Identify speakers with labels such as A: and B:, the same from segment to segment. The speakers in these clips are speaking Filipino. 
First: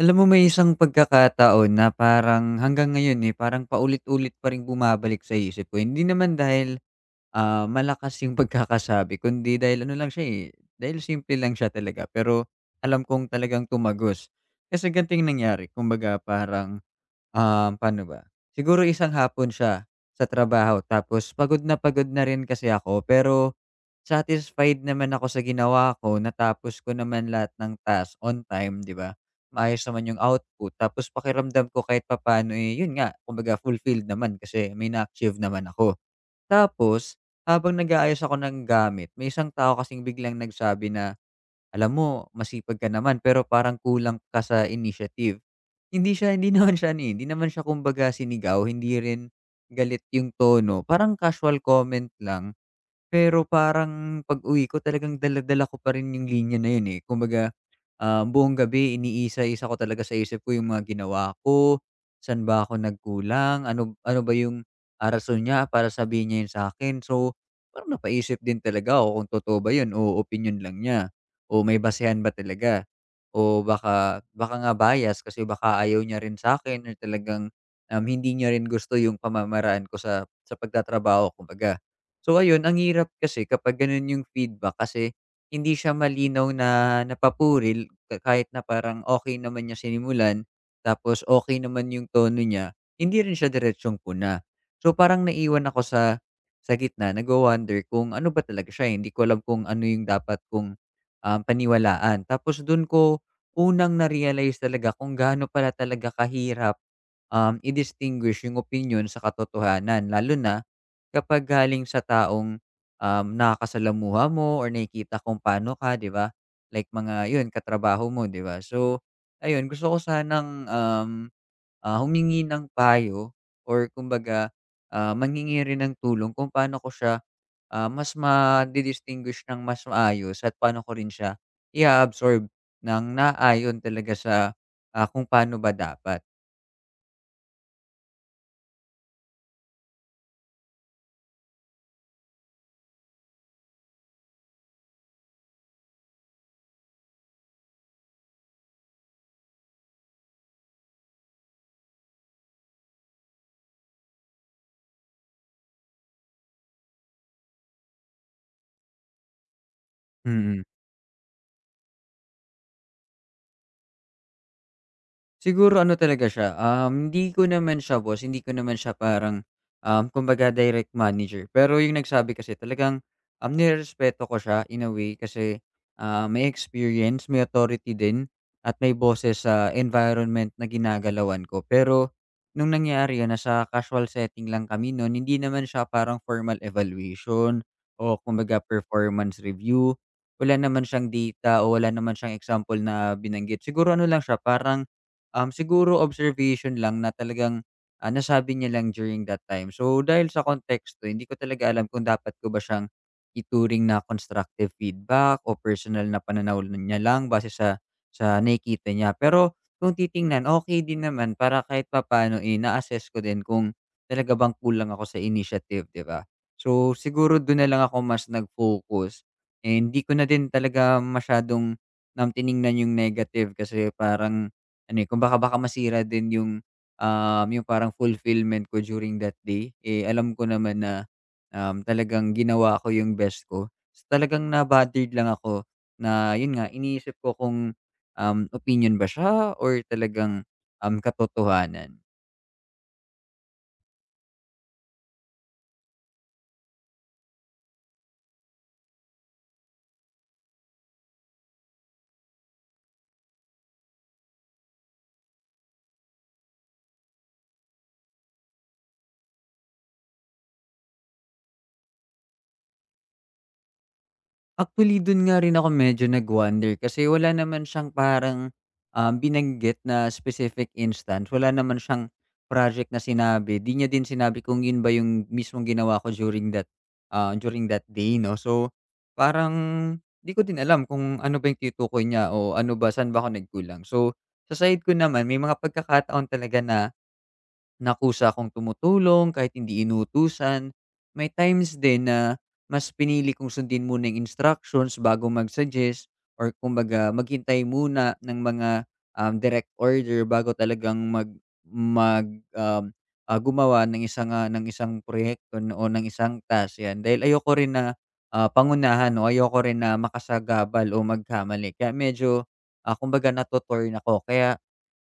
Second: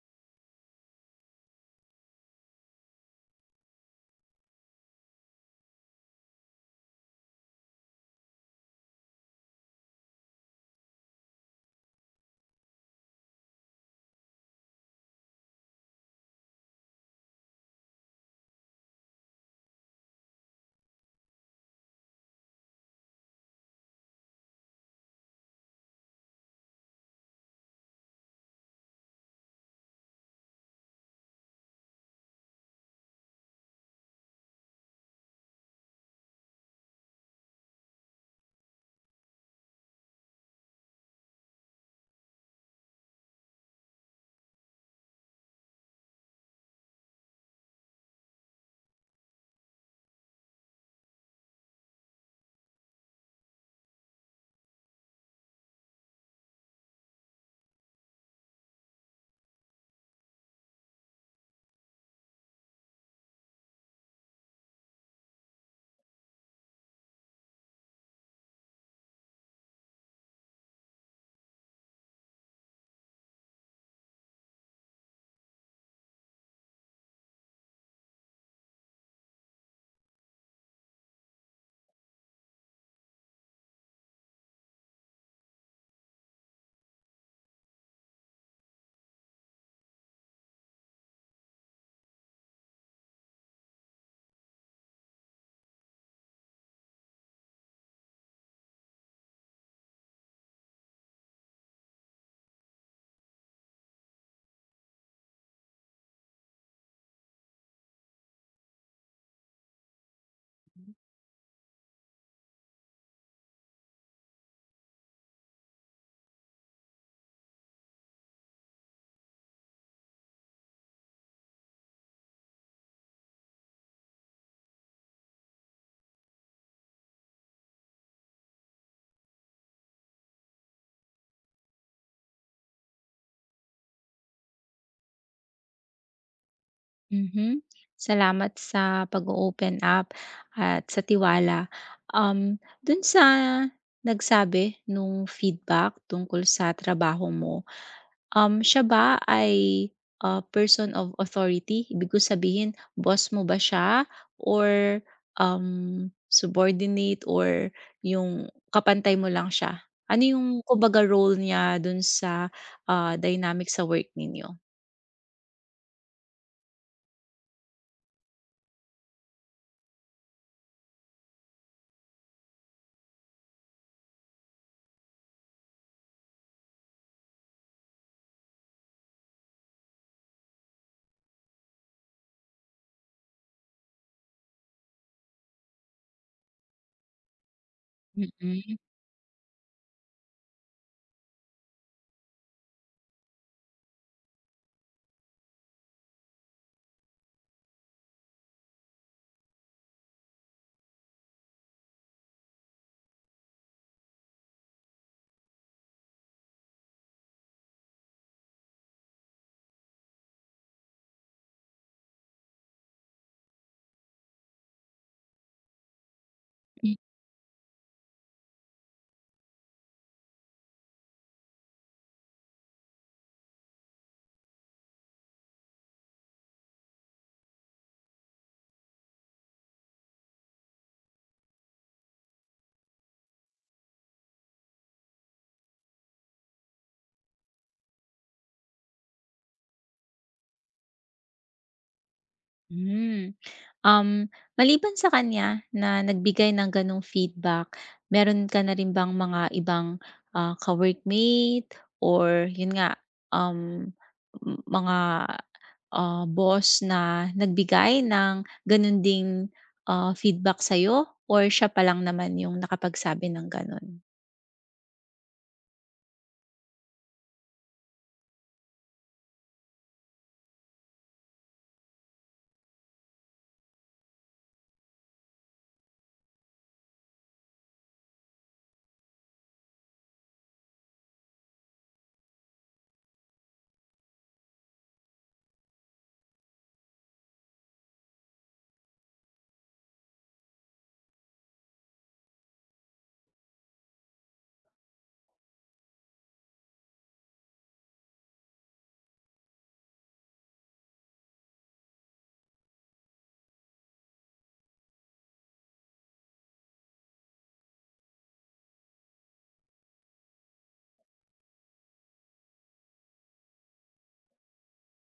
A: Alam mo, may isang pagkakataon na parang hanggang ngayon, eh, parang paulit-ulit pa ring bumabalik sa isip ko. Hindi naman dahil, malakas yung pagkakasabi kundi dahil ano lang siya, eh, dahil simple lang siya talaga pero alam kong talagang tumagos. Kasi ganito yung nangyari, kumbaga parang, paano ba, siguro isang hapon siya sa trabaho tapos pagod na rin kasi ako pero satisfied naman ako sa ginawa ko, natapos ko naman lahat ng task on time, 'di ba? Mm. Maayos naman yung output tapos pakiramdam ko kahit papaano, eh, yun nga, kumbaga fulfilled naman kasi may na-achieve naman ako. Tapos habang nag-aayos ako ng gamit, may isang tao kasing biglang nagsabi na, "Alam mo, masipag ka naman pero parang kulang ka sa initiative." Hindi siya naman siya hindi naman siya kumbaga sinigaw, hindi rin galit yung tono, parang casual comment lang. Pero parang pag-uwi ko talagang dala-dala ko pa rin yung linya na yun, eh. Kumbaga, buong gabi iniisa-isa ko talaga sa isip ko yung mga ginawa ko, saan ba ako nagkulang, ano ano ba yung, rason niya para sabihin niya yun sa akin. So, parang napaisip din talaga ako kung totoo ba yun o opinion lang niya o may basehan ba talaga o baka baka nga bias kasi baka ayaw niya rin sa akin or talagang, hindi niya rin gusto yung pamamaraan ko sa pagtatrabaho kumbaga. So ayun, ang hirap kasi kapag gano'n yung feedback kasi hindi siya malinaw, na napapuril ka kahit na parang okay naman niya sinimulan, tapos okay naman yung tono niya, hindi rin siya diretsong puna. So parang naiwan ako sa gitna, nagwa-wonder kung ano ba talaga siya, eh, hindi ko alam kung ano yung dapat kong, paniwalaan. Tapos dun ko unang na-realize talaga kung gaano pala talaga kahirap, i-distinguish yung opinyon sa katotohanan, lalo na kapag galing sa taong, nakakasalamuha mo or nakikita kung paano ka, 'di ba? Like mga 'yun, katrabaho mo, 'di ba? So, ayun, gusto ko sanang, humingi ng payo or kumbaga, mangingi rin ng tulong kung paano ko siya, mas madi-distinguish ng mas maayos, at paano ko rin siya i absorb ng naayon talaga sa, kung paano ba dapat.
B: Mhm. Salamat sa pag open up at sa tiwala. Um, Dun sa nagsabi nung feedback tungkol sa trabaho mo, siya ba ay a person of authority? Ibig ko sabihin, boss mo ba siya or subordinate or yung kapantay mo lang siya? Ano yung
A: Mm.
B: kumbaga role niya dun sa dynamic sa work ninyo?
A: Siguro ano talaga siya, hindi ko naman siya boss, hindi ko naman siya parang, kumbaga direct manager. Pero yung nagsabi kasi talagang, nirerespeto ko siya in a way kasi, may experience, may authority din at may boses sa environment na ginagalawan ko. Pero nung nangyari yun, nasa casual setting lang kami nun, hindi naman siya parang formal evaluation o kumbaga
B: Mm.
A: performance review. Wala naman siyang data o wala naman siyang example na binanggit. Siguro ano lang siya, parang, siguro observation lang na talagang, nasabi niya lang during that time. So, dahil sa konteksto hindi ko talaga alam kung dapat ko ba siyang ituring na constructive feedback o personal na pananaw niya lang base sa nakikita niya. Pero kung titingnan, okay din naman, para kahit papaano, eh, na-assess ko din kung talaga bang kulang ako sa initiative, 'di ba? So, siguro dun na lang ako mas nag-focus, and 'di ko na din talaga masyadong, tiningnan yung negative kasi parang ano, eh, kumbaga baka masira din yung, parang fulfillment ko during that day. Eh, alam ko naman na, talagang ginawa ko yung best ko. So, talagang na-bothered lang ako na yun nga, iniisip ko kung, opinyon ba siya or talagang, katotohanan.
B: Hmm. Um, Maliban sa kanya na nagbigay ng gano'ng feedback, meron ka na rin bang mga ibang ka-workmate or yun nga, um, m mga boss na nagbigay ng gano'n ding feedback sa'yo or siya pa lang naman yung nakapagsabi ng gano'n?
A: Actually, dun nga rin ako medyo nag-wonder kasi wala naman siyang parang, binanggit na specific instance. Wala naman siyang project na sinabi. 'Di niya din sinabi kung yun ba yung mismong ginawa ko during that day 'no. So, parang 'di ko din alam kung ano ba yung tinutukoy niya o ano ba, saan ba ako nagkulang. So, sa side ko naman may mga pagkakataon talaga na nakusa akong tumutulong kahit hindi inutusan. May times din na mas pinili kong sundin muna yung instructions bago mag-suggest or kumbaga maghintay muna ng mga, direct order bago talagang mag mag, um, ah, gumawa ng ng isang proyekto o ng isang task, 'yan. Dahil ayoko rin na, pangunahan o ayoko rin na makasagabal o magkamali. Kaya medyo, kumbaga natotorn ako. Kaya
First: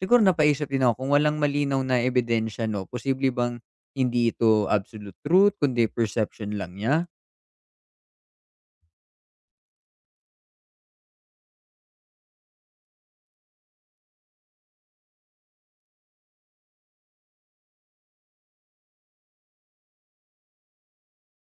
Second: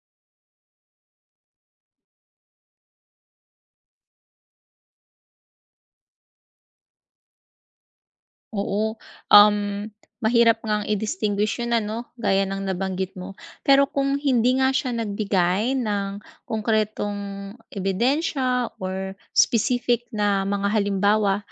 A: siguro napaisip din ako kung walang malinaw na ebidensya 'no, posible bang hindi ito absolute truth kundi perception lang niya?
B: Oo, um, mahirap ngang i-distinguish 'yun ano, gaya ng nabanggit mo. Pero kung hindi nga siya nagbigay ng konkretong ebidensya or specific na mga halimbawa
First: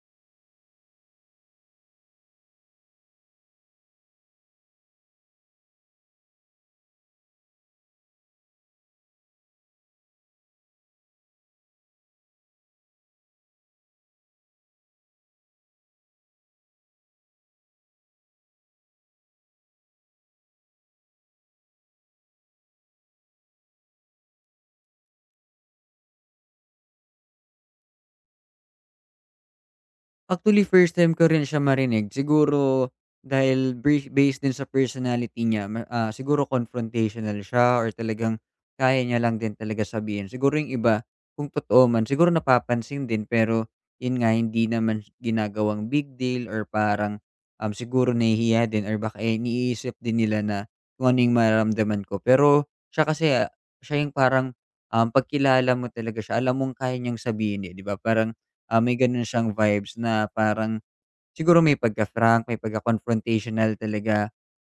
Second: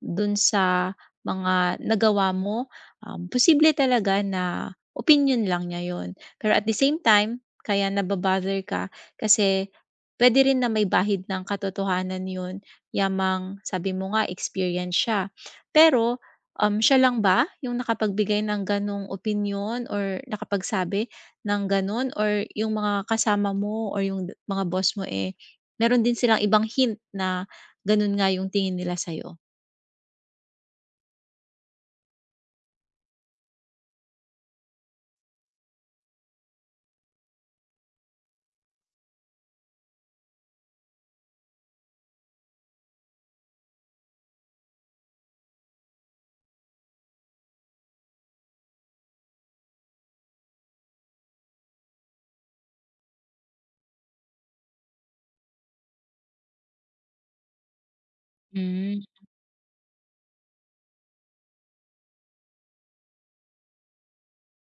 B: dun sa mga nagawa mo, posible talaga na opinion lang niya 'yun. Pero at the same time, kaya ka kasi puwede rin na may bahid ng katotohanan 'yun, yamang sabi mo nga experience siya. Pero siya lang ba yung nakapagbigay ng gano'ng opinyon or nakapagsabi ng gano'n or yung mga kasama mo or yung mga boss mo, eh, meron din silang ibang hint na gano'n nga yung tingin nila sa'yo?
A: Actually, first time ko rin siya marinig. Siguro dahil based din sa personality niya siguro confrontational siya or talagang kaya niya lang din talaga sabihin. Siguro yung iba, kung totoo man, siguro napapansin din pero yun nga hindi naman ginagawang big deal or parang, siguro nahihiya din or baka, eh, iniisip din nila na kung ano yung mararamdaman ko. Pero siya kasi, siya yung parang, 'pag mo talaga siya alam mong kaya niyang sabihin, eh, 'di ba? Parang may gano'n siyang vibes na parang siguro may pagka-frank, may pagka-confrontational talaga,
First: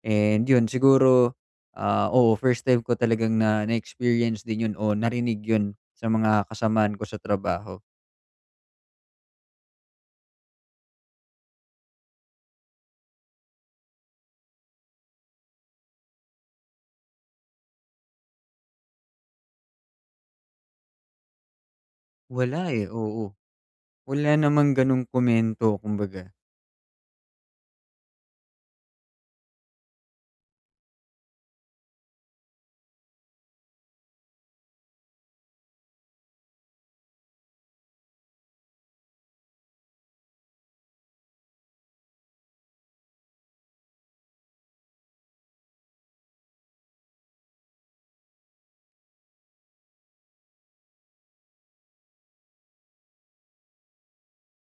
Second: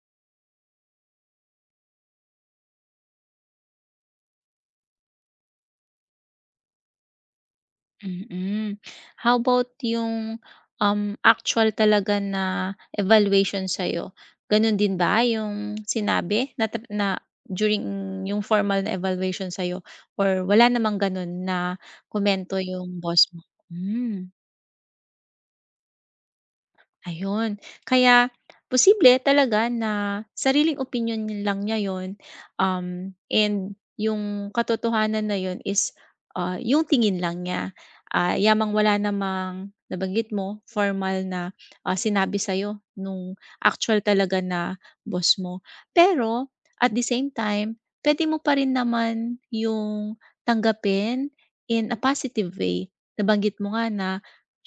A: and 'yun siguro, oo, first time ko talagang na na-experience din 'yun o narinig 'yun sa mga kasamaan ko sa trabaho.
B: Mm. How about yung actual talaga na evaluation sa'yo, gano'n din ba yung sinabi na tap na during yung formal na evaluation sa'yo or wala namang gano'n na komento
A: Wala, eh,
B: yung
A: oo.
B: boss mo?
A: Wala
B: Hmm.
A: namang gano'ng komento kumbaga,
B: Ayun. Kaya posible talaga na sariling opinyon lang niya 'yon, and yung katotohanan na 'yon is yung tingin lang niya. Ah, yamang wala namang nabanggit mo, formal na sinabi sa'yo nung actual talaga na boss mo. Pero at the same time, puwede mo pa rin naman yung tanggapin in a positive way. Nabanggit mo nga na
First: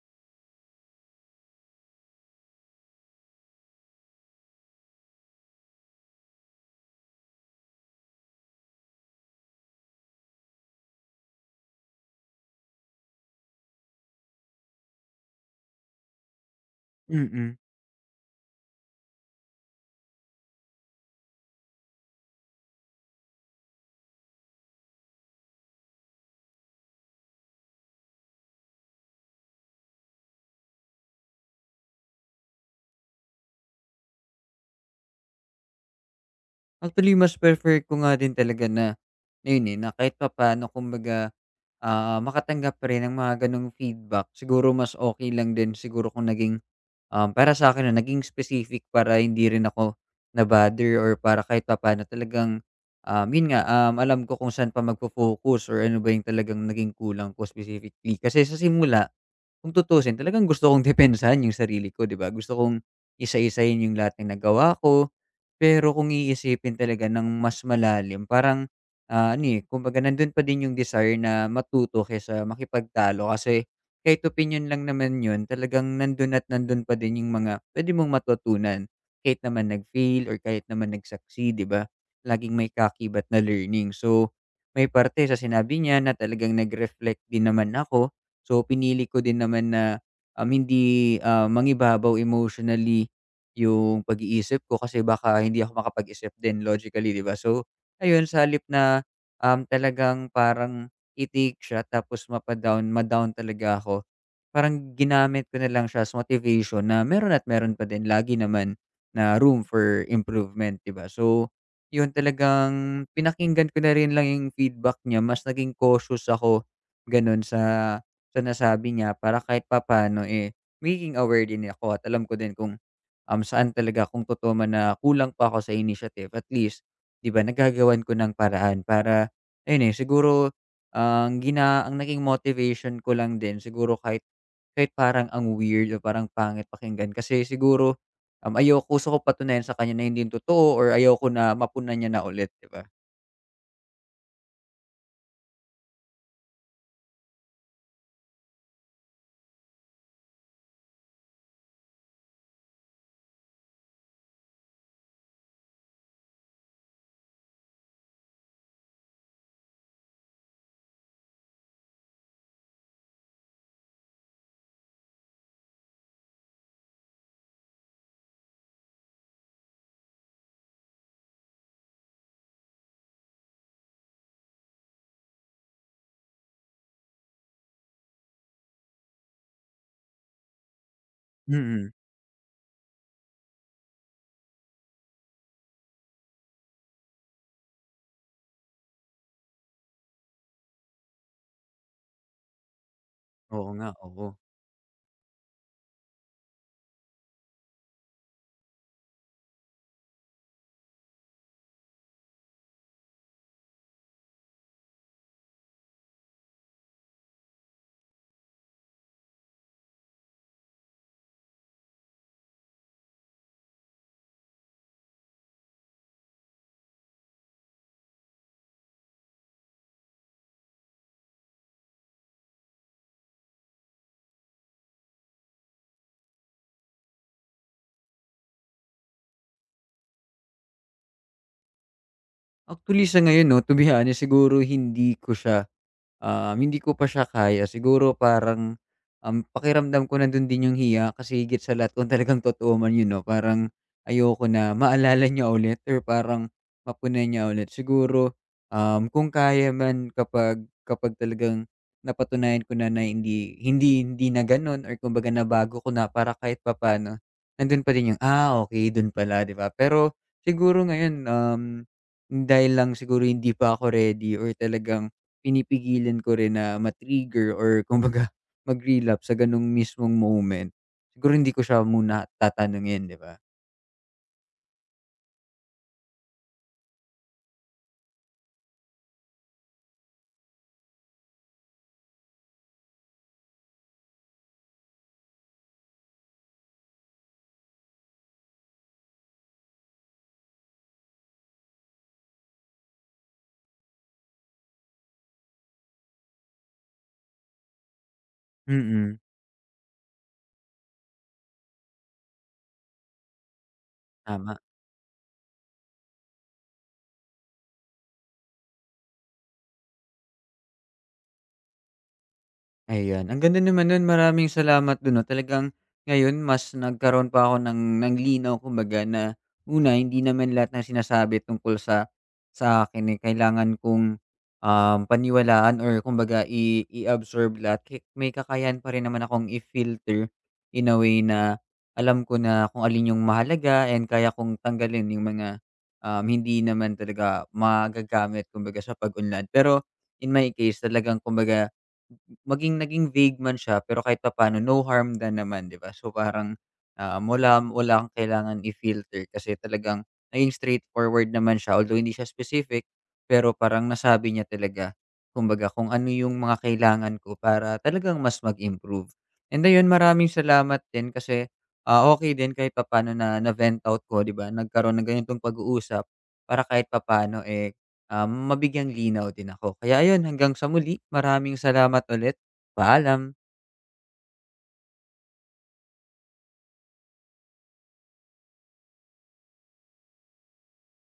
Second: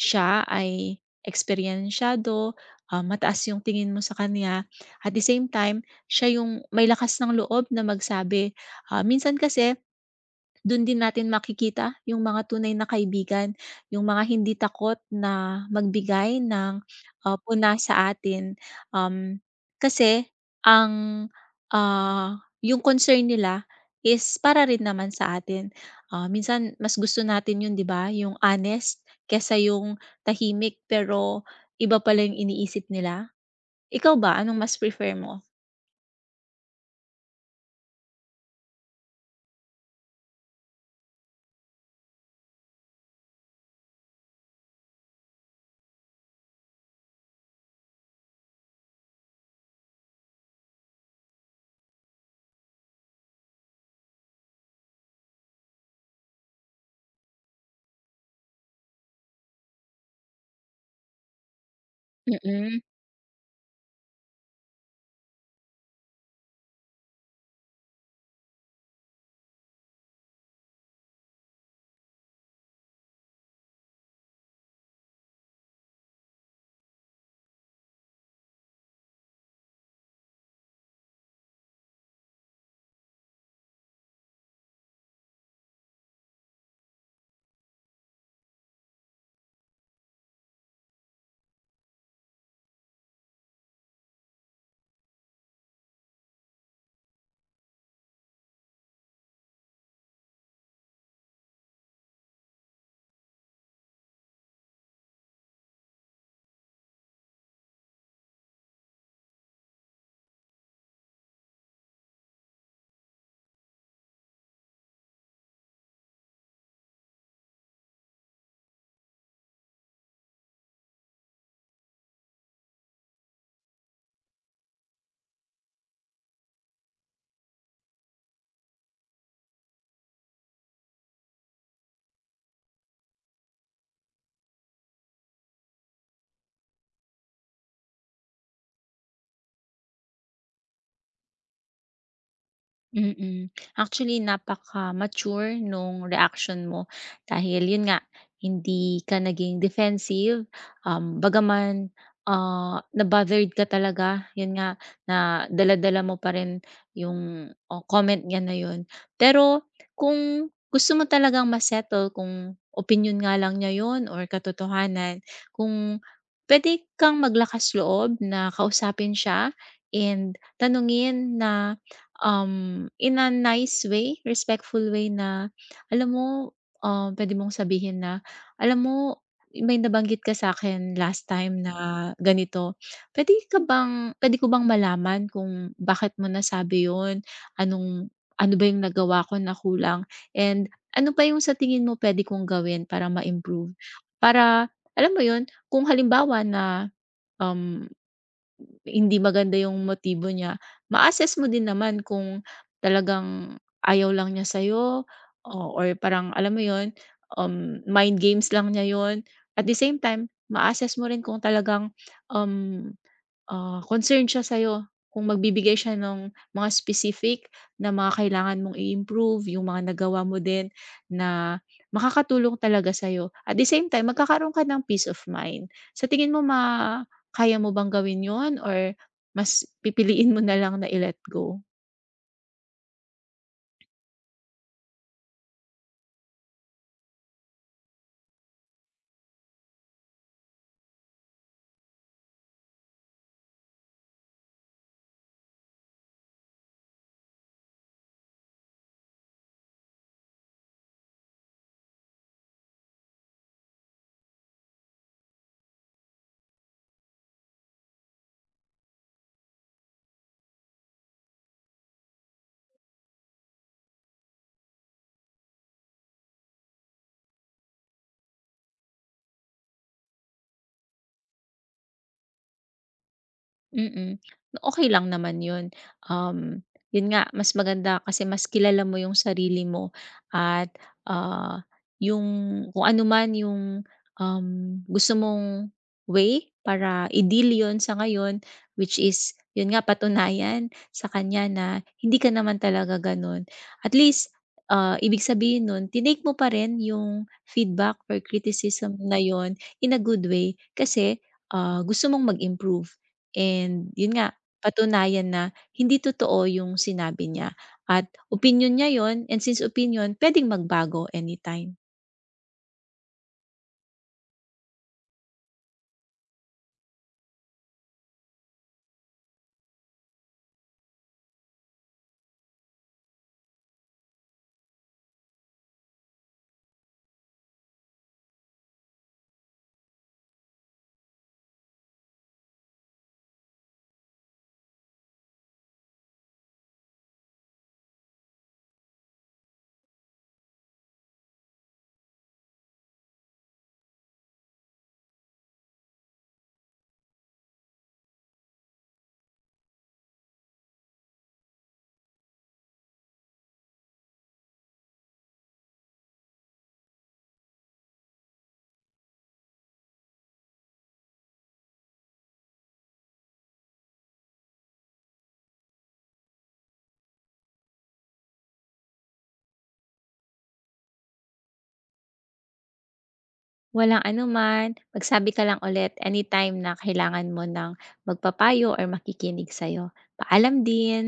B: siya ay eksperyensiyado, mataas yung tingin mo sa kanya. At the same time, siya yung may lakas ng loob na magsabi. Ah, minsan kasi do'n din natin makikita yung mga tunay na kaibigan, yung mga hindi takot na magbigay ng
A: mm.
B: puna sa atin. Um, Kasi ang yung concern nila is para rin naman sa atin. Ah, minsan mas gusto natin yun, 'di ba, yung honest kesa yung tahimik pero iba pala yung iniisip nila. Ikaw ba, anong mas prefer mo?
A: Actually, mas prefer ko nga din talaga na ayun, eh, na kahit papaano, kumbaga, makatanggap pa rin ng mga gano'ng feedback. Siguro mas okey lang din siguro kung naging, para sa akin, na naging specific para hindi rin ako na-bother or para kahit papaano talagang, yun nga, alam ko kung saan pa magfo-focus or ano ba yung talagang naging kulang ko specifically. Kasi sa simula, kung tutuusin talagang gusto kong depensahan yung sarili ko, 'di ba? Gusto
B: Mm.
A: kong isa-isahin yung lahat ng nagawa ko. Pero kung iisipin talaga ng mas malalim parang, ano, eh, kumbaga nandun pa din yung desire na matuto kaysa makipagtalo kasi kahit opinyon lang naman yun, talagang nandun at nandun pa din yung mga puwede mong matutunan kahit naman nag-fail or kahit naman nag-succeed, 'di ba? Laging may kakibat na learning. So, may parte sa sinabi niya na talagang nag-reflect din naman ako. So, pinili ko din naman na, hindi, mangibabaw emotionally yung pag-iisip ko kasi baka hindi ako makapag-isip din logically, 'di ba? So, ayun, sa halip na, talagang parang itik siya tapos madown talaga ako, parang ginamit ko na lang siya as motivation na meron at meron pa din lagi naman na room for improvement, 'di ba? So, yun, talagang pinakinggan ko na rin lang yung feedback niya, mas naging cautious ako, gano'n sa nasabi niya, para kahit papaano, eh, magiging aware din ako at alam ko din kung, saan talaga, kung totoo man na kulang pa ako sa initiative, at least, 'di ba, nagagawan ko ng paraan para ayun, eh, siguro ang naging motivation ko lang din siguro, kahit kahit parang ang weird o parang pangit pakinggan kasi siguro, ayoko, gusto ko patunayan sa kanya na hindi yun totoo or ayoko na mapunan niya na ulit, 'di ba?
B: Mm. Actually, napaka-mature nung reaction mo dahil yun nga, hindi ka naging defensive, bagaman na-bothered ka talaga, yun nga, na dala mo pa rin yung, oh, comment niya na yun. Pero kung gusto mo talagang ma-settle kung opinyon nga lang niya yun or katotohanan, kung pwede kang maglakas loob na kausapin siya and tanungin na in a nice way, respectful way na alam mo, pwede mong sabihin na, "Alam mo, may nabanggit ka sa akin last time
A: Mm.
B: na ganito, pwede ka bang puwede ko bang malaman kung bakit mo nasabi yon? Anong Ano ba yung nagawa ko na kulang? And ano pa yung sa tingin mo pwede kong gawin para
A: Oo
B: ma-improve?"
A: nga, oo.
B: Para alam mo yon kung halimbawa na um hindi maganda yung motibo niya, ma-assess mo din naman kung talagang ayaw lang niya sa'yo o or parang alam mo yun, mind games lang niya yun. At the same time, ma-assess mo rin kung talagang um ah, concerned siya sa'yo kung magbibigay siya ng mga specific na mga kailangan mong i-improve, yung mga nagawa mo din na makakatulong talaga sa'yo. At the same time, magkakaroon ka ng peace of mind. Sa tingin mo, kaya mo bang gawin yun or mas pipiliin mo na lang na i-let go?
A: Actually, sa ngayon 'no, to be honest, siguro hindi ko siya, hindi ko pa siya kaya siguro parang, pakiramdam ko nandun din yung hiya kasi higit sa lahat kung talagang totoo man yun 'no, parang ayoko na maalala niya ulit or parang mapunan niya ulit. Siguro, kung kaya man, kapag kapag talagang napatunayan ko na na hindi hindi hindi na ganun or kumbaga nabago ko na, para kahit papano nandun pa din yung, "Ah, okay, dun pala," 'di ba? Pero siguro ngayon, dahil lang siguro hindi pa ako ready or talagang pinipigilan ko rin na ma-trigger or kumbaga mag-relapse sa gano'ng mismong moment. Siguro hindi ko siya muna tatanungin, 'di ba?
B: Mm. Okey lang naman 'yun. 'Yun nga mas maganda kasi mas kilala mo yung sarili mo at ah, yung kung ano man yung um, gusto mong way para i-deal 'yun sa ngayon, which is 'yun nga patunayan sa kanya na hindi ka naman talaga gano'n. At least ibig sabihin nun tinake mo pa rin yung feedback or criticism na
A: Mm,
B: 'yun in a good way kasi gusto mong mag-improve. And yun nga,
A: tama.
B: patunayan na hindi totoo yung sinabi niya at opinyon niya yon and since opinyon, puwedeng magbago anytime.
A: Ayan, ang ganda naman nun, maraming salamat dun 'no. Talagang ngayon mas nagkaroon pa ako ng linaw kumbaga na una, hindi naman lahat ng sinasabi tungkol sa akin, eh, kailangan kong, paniwalaan or kumbaga i-absorb lahat. May kakayahan pa rin naman akong i-filter in a way na alam ko na kung alin yung mahalaga, and kaya kong tanggalin yung mga, hindi naman talaga magagamit kumbaga sa pag-unlad. Pero in my case talagang kumbaga naging vague man siya, pero kahit papaano no harm din naman, 'di ba? So parang, um, wala wala kang kailangan i-filter kasi talagang naging straightforward naman siya, although hindi siya specific, pero parang nasabi niya talaga kumbaga kung ano yung mga kailangan ko para talagang mas mag-improve. And ayun, maraming salamat din kasi, okey din kahit papaano na na-vent out ko, 'di ba? Nagkaroon ng ganitong pag-uusap para kahit papaano, eh, mabigyang linaw din ako. Kaya ayun, hanggang sa muli. Maraming salamat ulit. Paalam.
B: Walang anuman, magsabi ka lang ulit anytime na kailangan mo ng magpapayo or makikinig sa'yo. Paalam din.